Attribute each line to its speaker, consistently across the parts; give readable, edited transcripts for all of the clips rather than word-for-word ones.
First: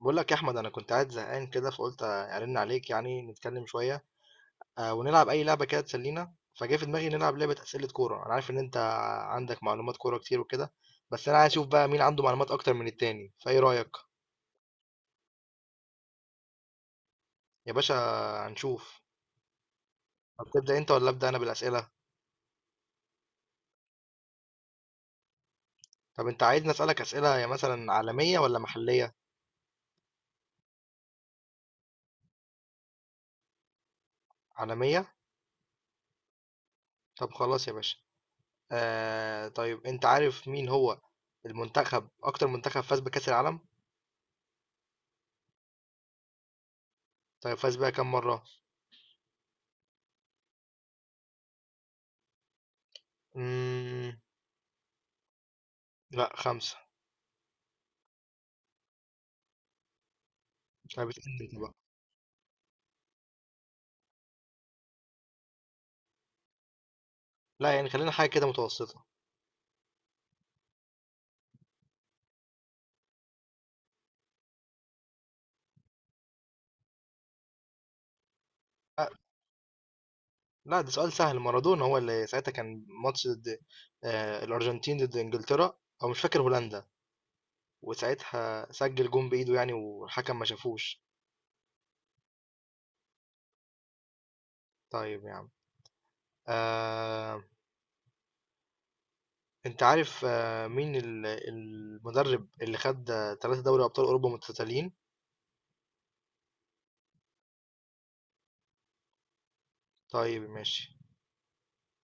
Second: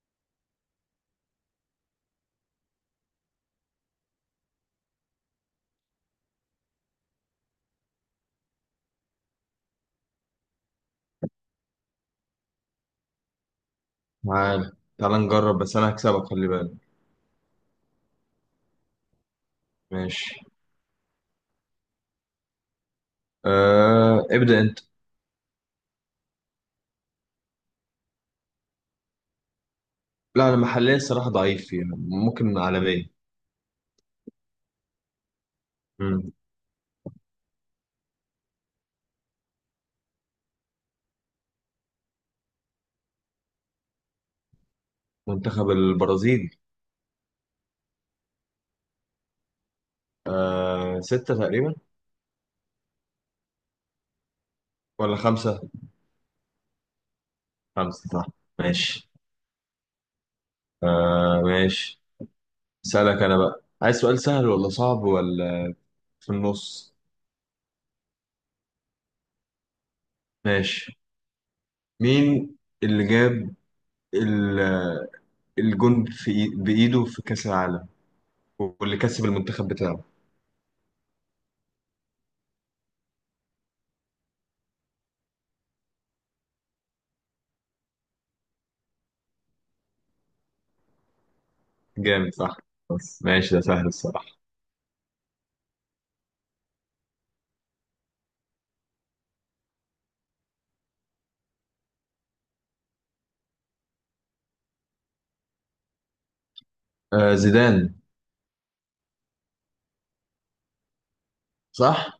Speaker 1: بقول لك يا احمد، انا كنت قاعد زهقان كده فقلت ارن عليك يعني نتكلم شويه. آه، ونلعب اي لعبه كده تسلينا. فجاء في دماغي نلعب لعبه اسئله كوره. انا عارف ان انت عندك معلومات كوره كتير وكده. بس انا عايز اشوف بقى مين عنده معلومات اكتر من التاني، فايه رايك؟
Speaker 2: تعال تعال نجرب، بس انا هكسبك خلي بالك.
Speaker 1: يا باشا، هنشوف.
Speaker 2: ماشي.
Speaker 1: طب تبدا انت ولا ابدا انا بالاسئله؟
Speaker 2: ابدأ انت.
Speaker 1: طب انت عايزني اسالك اسئله يا مثلا عالميه ولا محليه؟
Speaker 2: لا، انا محليا الصراحة ضعيف فيها، ممكن عالميا.
Speaker 1: عالميه.
Speaker 2: مم.
Speaker 1: طب خلاص يا باشا. آه طيب، انت عارف مين هو المنتخب، اكتر منتخب فاز بكاس العالم؟
Speaker 2: منتخب البرازيل.
Speaker 1: طيب فاز بيها كام
Speaker 2: ستة تقريبا،
Speaker 1: مره؟
Speaker 2: ولا خمسة.
Speaker 1: لأ، 5.
Speaker 2: خمسة صح. ماشي.
Speaker 1: لعبة أندية بقى،
Speaker 2: ماشي. سألك انا بقى، عايز سؤال سهل ولا صعب ولا في النص؟
Speaker 1: لأ يعني خلّينا حاجة كده متوسطة،
Speaker 2: ماشي. مين اللي جاب ال- الجون بإيده في كأس العالم، واللي
Speaker 1: لأ،
Speaker 2: كسب المنتخب بتاعه؟
Speaker 1: لأ، ده سؤال سهل. مارادونا هو اللي ساعتها كان ماتش ضد الأرجنتين، ضد إنجلترا أو مش فاكر هولندا، وساعتها سجّل جون بإيده يعني والحكم ما شافوش.
Speaker 2: جامد صح، بس ماشي ده سهل الصراحة.
Speaker 1: طيب يا عم، آآ أنت عارف مين المدرب اللي خَد 3 دوري أبطال أوروبا متتاليين؟
Speaker 2: زيدان،
Speaker 1: طيب ماشي،
Speaker 2: صح؟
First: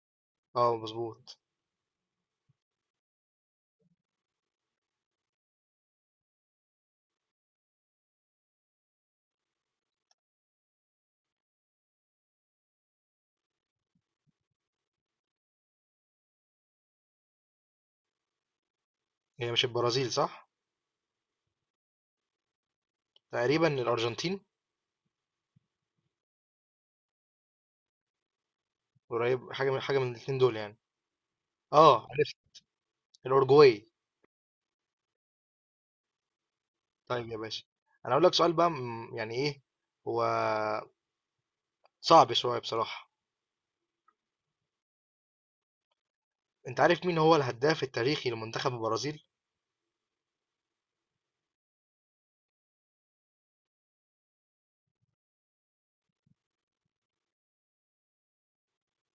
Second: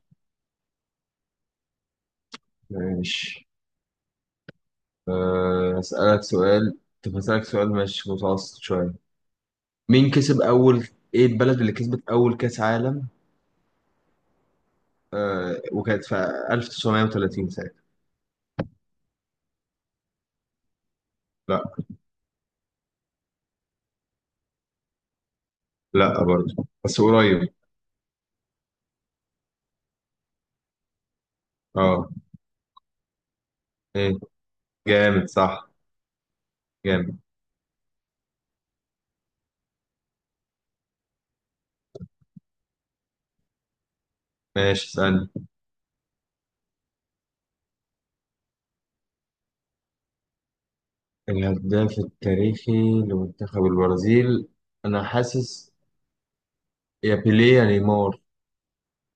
Speaker 1: آه مضبوط،
Speaker 2: ماشي. هسألك سؤال، طب هسألك سؤال مش متوسط شوية. مين كسب أول إيه البلد اللي كسبت أول كأس عالم، وكانت في 1930 ساعتها؟
Speaker 1: هي مش البرازيل صح؟
Speaker 2: لا.
Speaker 1: تقريبًا الأرجنتين.
Speaker 2: لا برضه، بس قريب.
Speaker 1: قريب، حاجة من حاجة من الاتنين دول يعني، آه
Speaker 2: اه
Speaker 1: عرفت، الأورجواي.
Speaker 2: ايه. جامد صح. جامد.
Speaker 1: طيب يا باشا، انا اقول لك سؤال بقى، يعني ايه هو، صعب شويه بصراحه.
Speaker 2: ماشي اسألني.
Speaker 1: انت عارف مين هو الهداف التاريخي لمنتخب البرازيل؟
Speaker 2: الهداف التاريخي لمنتخب البرازيل؟ أنا حاسس يا بيليه يا نيمار،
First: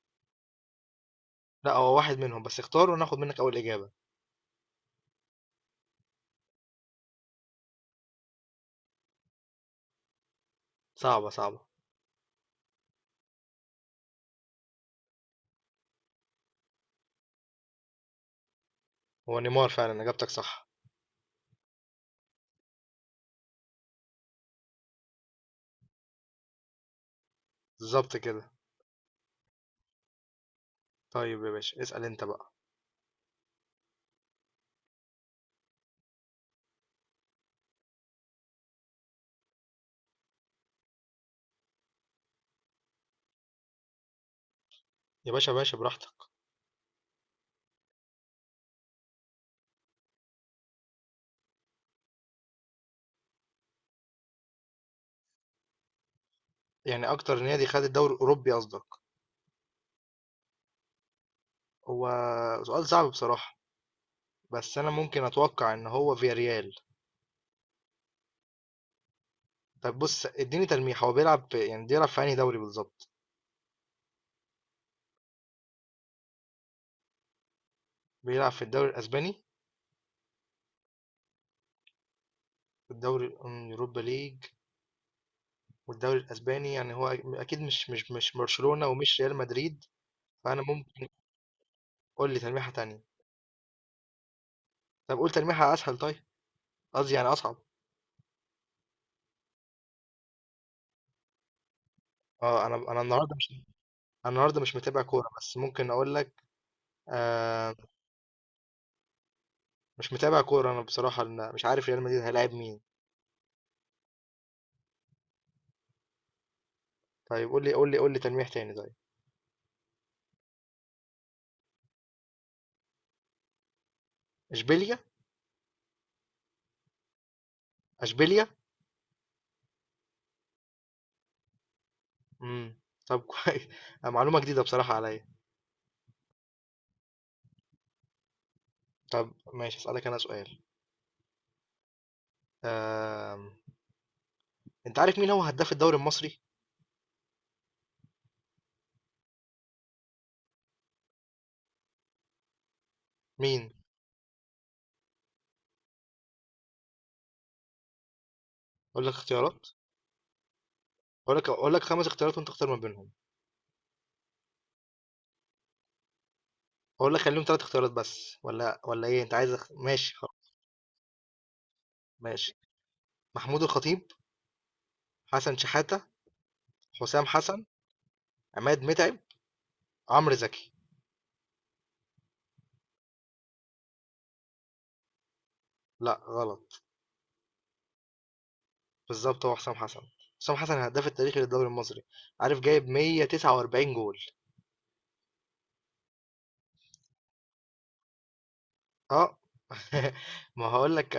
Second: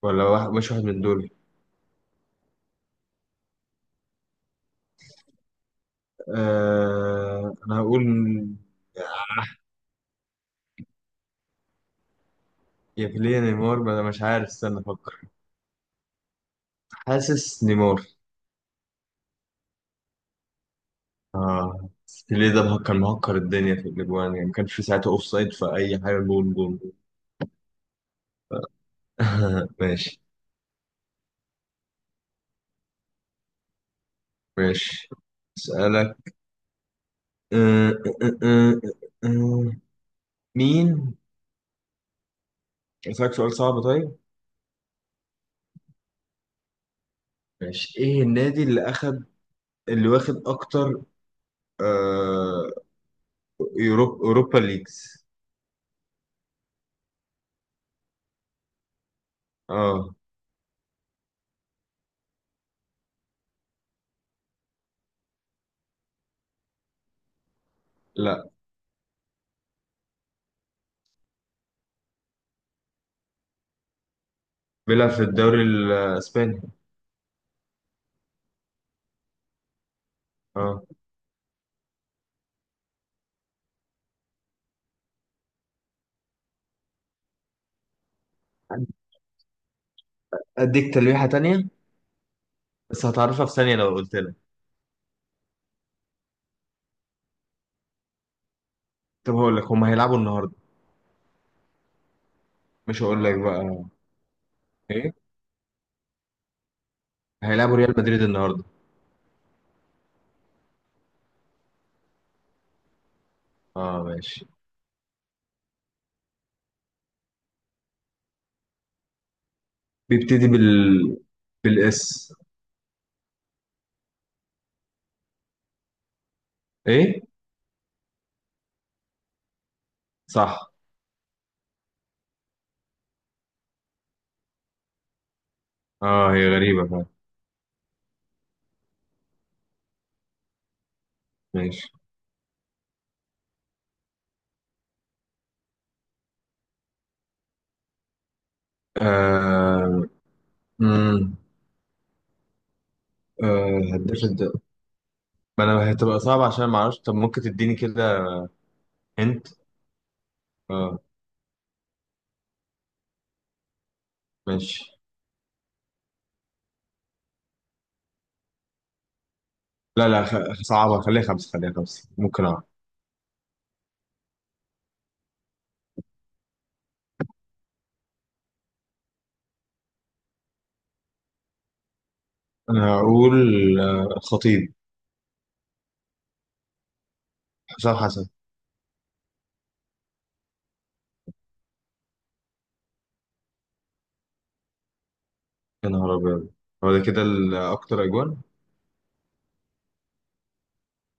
Speaker 2: ولا واحد مش واحد من دول.
Speaker 1: لا هو واحد منهم، بس اختار وناخد منك اول اجابه.
Speaker 2: أنا هقول
Speaker 1: صعبه صعبه.
Speaker 2: يا بيليه يا نيمار، ما انا مش عارف، استنى افكر. حاسس نيمار.
Speaker 1: هو نيمار فعلا، اجابتك صح.
Speaker 2: اه بس بيليه ده مهكر مهكر الدنيا في الاجوان، يعني ما كانش في ساعتها اوف سايد في اي حاجه، جول جول جول.
Speaker 1: بالظبط كده.
Speaker 2: ماشي.
Speaker 1: طيب يا باشا، اسال انت بقى.
Speaker 2: ماشي اسالك. أه، أه، أه، أه، آه، مين. اسالك سؤال صعب طيب.
Speaker 1: يا باشا يا باشا، براحتك.
Speaker 2: ماشي. ايه النادي اللي واخد اكتر آه... اوروبا ليجز؟
Speaker 1: يعني اكتر نادي خد الدوري الاوروبي قصدك؟
Speaker 2: اه.
Speaker 1: هو سؤال صعب بصراحه. بس انا ممكن اتوقع ان هو فياريال.
Speaker 2: لا،
Speaker 1: طب بص، اديني تلميح، هو بيلعب في انهي دوري بالظبط؟
Speaker 2: بيلعب في الدوري الاسباني.
Speaker 1: بيلعب في الدوري الاسباني.
Speaker 2: اه.
Speaker 1: الدوري الأم- يوروبا ليج، والدوري الأسباني يعني هو أكيد مش برشلونة ومش ريال مدريد. فأنا
Speaker 2: اديك
Speaker 1: ممكن.
Speaker 2: تلويحه تانية،
Speaker 1: قول لي تلميحة تانية.
Speaker 2: بس هتعرفها في ثانيه لو قلت.
Speaker 1: طب قول تلميحة أسهل طيب، قصدي يعني أصعب.
Speaker 2: طب هقول لك، هم هيلعبوا النهارده.
Speaker 1: اه انا
Speaker 2: مش هقول لك
Speaker 1: النهارده مش.
Speaker 2: بقى
Speaker 1: انا النهارده مش متابع
Speaker 2: ايه.
Speaker 1: كوره، بس ممكن اقول لك. آه،
Speaker 2: هيلعبوا ريال مدريد النهارده.
Speaker 1: مش متابع كوره انا بصراحه، أنا مش عارف ريال مدريد هيلاعب مين.
Speaker 2: اه ماشي.
Speaker 1: طيب قول لي تلميح تاني طيب.
Speaker 2: بيبتدي بالاس.
Speaker 1: اشبيليا؟
Speaker 2: ايه.
Speaker 1: اشبيليا.
Speaker 2: صح.
Speaker 1: امم. طب كويس. آه، معلومه جديده بصراحه عليا.
Speaker 2: اه هي غريبه فعلا.
Speaker 1: طب ماشي، اسالك انا سؤال.
Speaker 2: ماشي.
Speaker 1: آه انت عارف مين هو هداف الدوري المصري؟
Speaker 2: آه... امم
Speaker 1: مين؟
Speaker 2: آه... هداف الد- ما انا هتبقى صعبه عشان ما اعرفش، طب ممكن تديني كده
Speaker 1: اقول لك
Speaker 2: انت؟
Speaker 1: اختيارات.
Speaker 2: اه
Speaker 1: اقول لك خمس اختيارات وانت اختار ما بينهم.
Speaker 2: ماشي.
Speaker 1: اقول لك خليهم ثلاث اختيارات بس، ولا ايه انت عايز
Speaker 2: لا
Speaker 1: ماشي
Speaker 2: لا
Speaker 1: خلاص.
Speaker 2: خ... صعبه، خليها خمسه، خليها خمسه ممكن
Speaker 1: ماشي.
Speaker 2: اعرف.
Speaker 1: محمود الخطيب، حسن شحاتة، حسام حسن، عماد متعب، عمرو زكي.
Speaker 2: انا هقول خطيب.
Speaker 1: لا غلط.
Speaker 2: حسام حسن.
Speaker 1: بالظبط، هو حسام حسن. حسام حسن الهداف التاريخي للدوري المصري، عارف جايب 149 جول.
Speaker 2: يا نهار ابيض. هو ده كده اكتر اجوان؟
Speaker 1: اه. ما هقول لك،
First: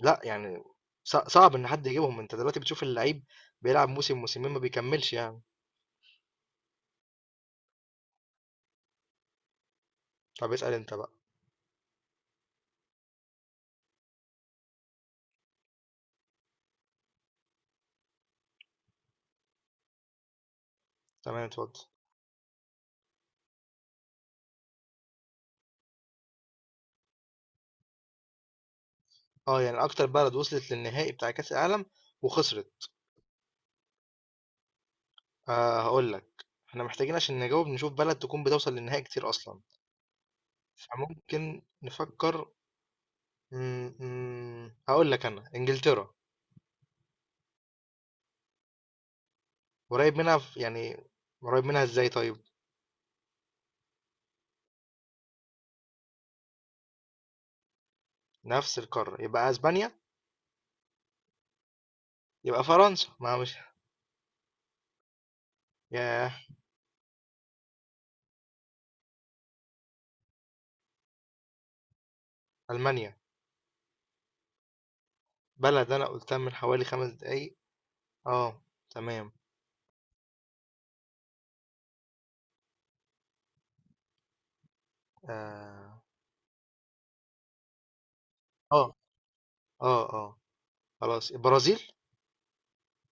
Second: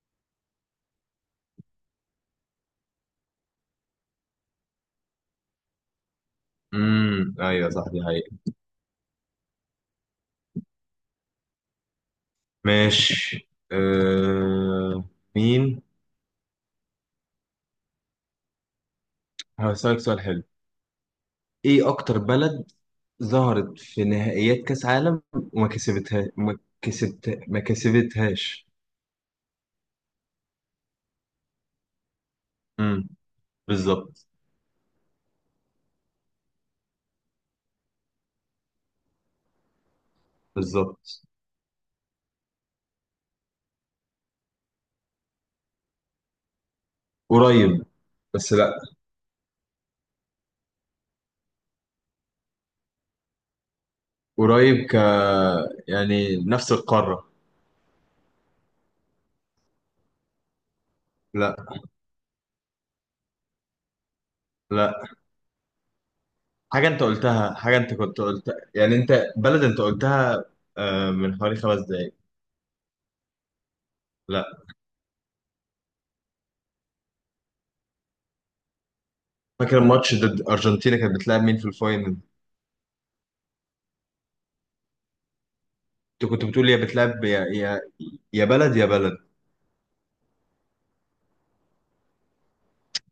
Speaker 1: لا يعني صعب ان حد يجيبهم. انت دلوقتي بتشوف اللعيب بيلعب موسم موسمين ما بيكملش يعني.
Speaker 2: ايوه صح دي حقيقة.
Speaker 1: طب اسأل انت بقى.
Speaker 2: ماشي مين. هسألك سؤال حلو.
Speaker 1: تمام اتفضل.
Speaker 2: ايه اكتر بلد ظهرت في نهائيات كاس عالم وما كسبتها ما كسبت ما كسبتهاش؟
Speaker 1: آه، يعني أكتر بلد وصلت للنهائي بتاع كأس العالم وخسرت؟
Speaker 2: امم بالظبط.
Speaker 1: آه، هقول لك احنا محتاجين عشان نجاوب نشوف بلد تكون بتوصل للنهائي كتير أصلا.
Speaker 2: بالظبط.
Speaker 1: فممكن نفكر. م- هقول لك أنا إنجلترا.
Speaker 2: قريب بس لا.
Speaker 1: قريب منها في يعني، قريب منها إزاي طيب؟
Speaker 2: قريب ك يعني نفس القارة.
Speaker 1: نفس القارة، يبقى أسبانيا.
Speaker 2: لا.
Speaker 1: يبقى فرنسا، ما مش.
Speaker 2: لا.
Speaker 1: ياه.
Speaker 2: حاجة انت قلتها، حاجة انت كنت قلتها، يعني انت بلد انت قلتها من حوالي خمس دقايق.
Speaker 1: ألمانيا.
Speaker 2: لا.
Speaker 1: بلد أنا قلتها من حوالي 5 دقايق. آه. تمام.
Speaker 2: فاكر الماتش ضد ارجنتينا، كانت بتلعب مين في الفاينل؟
Speaker 1: آه
Speaker 2: انت كنت بتقول يا بلد يا
Speaker 1: آه
Speaker 2: بلد.
Speaker 1: آه آه خلاص، البرازيل.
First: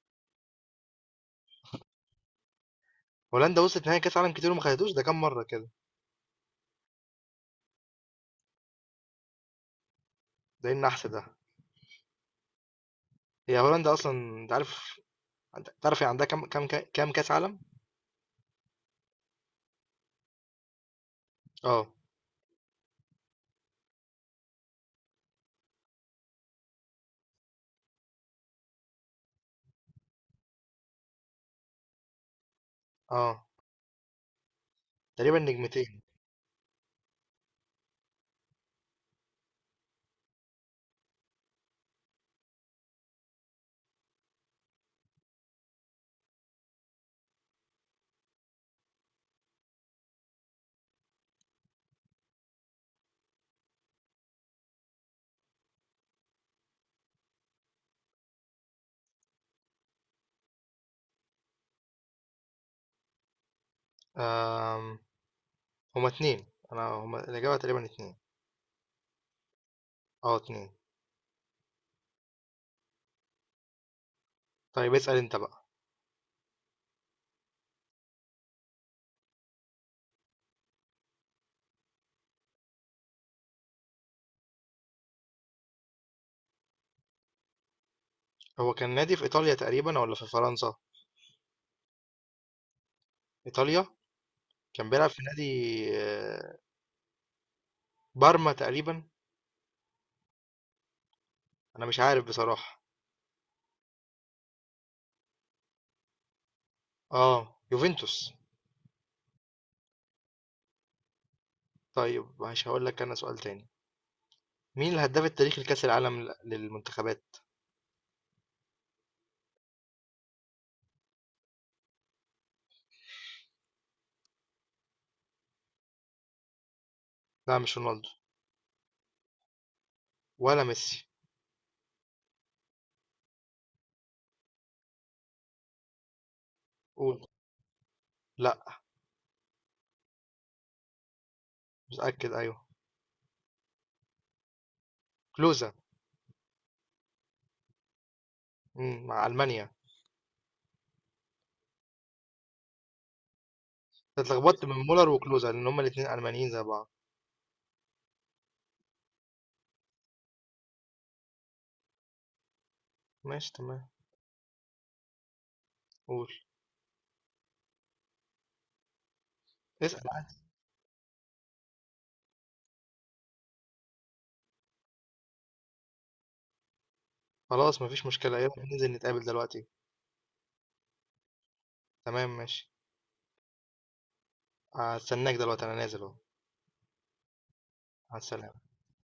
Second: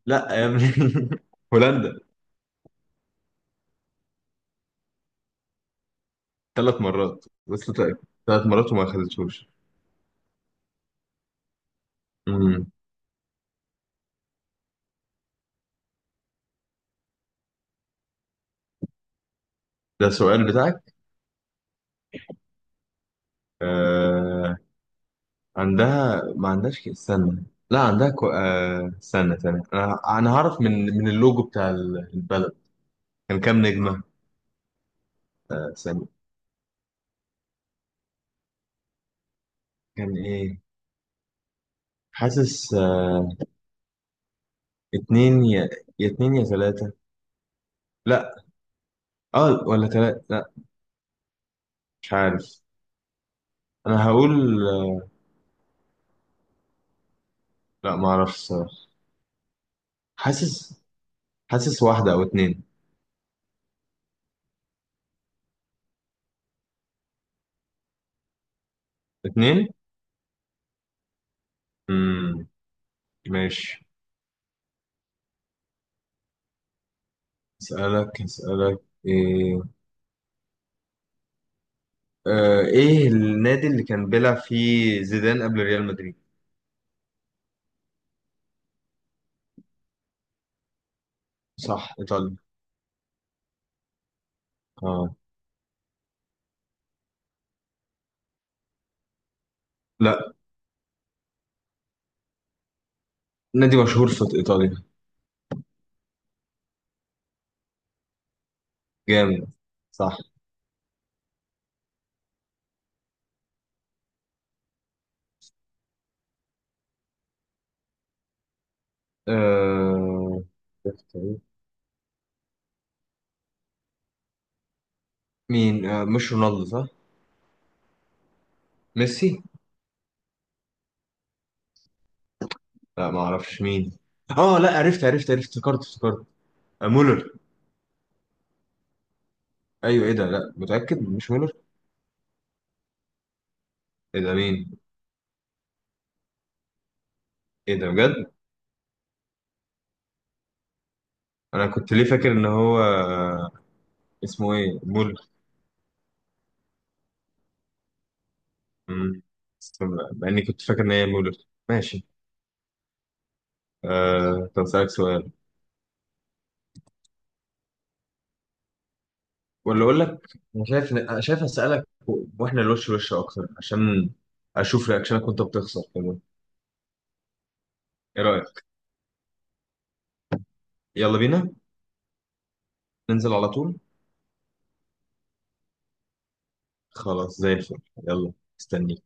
Speaker 2: لا يا ابني. هولندا.
Speaker 1: هولندا وصلت نهائي كأس عالم كتير وما خدتوش، ده كام مرة كده؟
Speaker 2: ثلاث مرات بس. ثلاث مرات وما خدتهوش.
Speaker 1: زي النحس ده.
Speaker 2: امم.
Speaker 1: هي هولندا اصلا، انت عارف، انت تعرف هي عندها كام كاس عالم؟
Speaker 2: ده السؤال بتاعك؟
Speaker 1: اه.
Speaker 2: آه... عندها ما عندهاش استنى. لا عندها استنى ثانية، انا هعرف من من اللوجو بتاع البلد. كان
Speaker 1: اه،
Speaker 2: كام نجمة.
Speaker 1: تقريبا نجمتين.
Speaker 2: استنى. كان ايه. حاسس اتنين، يا يا اتنين يا ثلاثة. لا. اه ولا ثلاثة، لا. مش عارف. انا هقول لا ما اعرفش. حاسس. حاسس واحدة أو اتنين.
Speaker 1: آم. هما اتنين. انا هما الاجابه تقريبا اتنين.
Speaker 2: اتنين؟
Speaker 1: اه، اتنين.
Speaker 2: مم. ماشي.
Speaker 1: طيب اسال انت بقى.
Speaker 2: اسألك ايه. آه ايه النادي اللي كان بيلعب فيه زيدان قبل ريال مدريد؟
Speaker 1: هو كان نادي في ايطاليا تقريبا ولا في فرنسا؟
Speaker 2: صح ايطاليا.
Speaker 1: ايطاليا. كان بيلعب
Speaker 2: اه.
Speaker 1: في نادي، آه، بارما تقريبا.
Speaker 2: لا،
Speaker 1: انا مش عارف بصراحه.
Speaker 2: نادي مشهور في ايطاليا.
Speaker 1: اه، يوفنتوس.
Speaker 2: جامد، صح.
Speaker 1: طيب، مش هقول لك انا سؤال تاني. مين الهداف التاريخي لكاس العالم للمنتخبات؟
Speaker 2: آه مين. آه مش رونالدو صح؟
Speaker 1: لا، مش رونالدو.
Speaker 2: ميسي؟
Speaker 1: ولا ميسي.
Speaker 2: لا، ما اعرفش مين. اه لا عرفت عرفت عرفت، افتكرت افتكرت. آه
Speaker 1: قول.
Speaker 2: مولر.
Speaker 1: لا
Speaker 2: ايوه ايه ده، لا متأكد مش مولر؟
Speaker 1: متأكد أيوه.
Speaker 2: ايه ده مين؟
Speaker 1: كلوزا.
Speaker 2: ايه ده بجد؟
Speaker 1: مع ألمانيا.
Speaker 2: انا كنت ليه فاكر ان هو
Speaker 1: أنت
Speaker 2: اسمه
Speaker 1: اتلخبطت من
Speaker 2: ايه،
Speaker 1: مولر
Speaker 2: مولر.
Speaker 1: وكلوزا لأن هما الاتنين ألمانيين زي بعض.
Speaker 2: مم. مع اني كنت فاكر ان هي مولر. ماشي.
Speaker 1: ماشي تمام.
Speaker 2: طب اسالك سؤال،
Speaker 1: قول.
Speaker 2: ولا اقول
Speaker 1: اسأل
Speaker 2: لك.
Speaker 1: عادي.
Speaker 2: انا شايف، انا شايف اسالك واحنا وش اكتر، عشان اشوف رياكشنك وانت بتخسر كمان.
Speaker 1: خلاص، مفيش
Speaker 2: ايه
Speaker 1: مشكلة، يلا
Speaker 2: رايك.
Speaker 1: ننزل نتقابل دلوقتي.
Speaker 2: يلا بينا.
Speaker 1: تمام ماشي.
Speaker 2: ننزل على طول.
Speaker 1: هستناك دلوقتي، أنا نازل أهو.
Speaker 2: خلاص زي الفل. يلا.
Speaker 1: هستناك.
Speaker 2: استني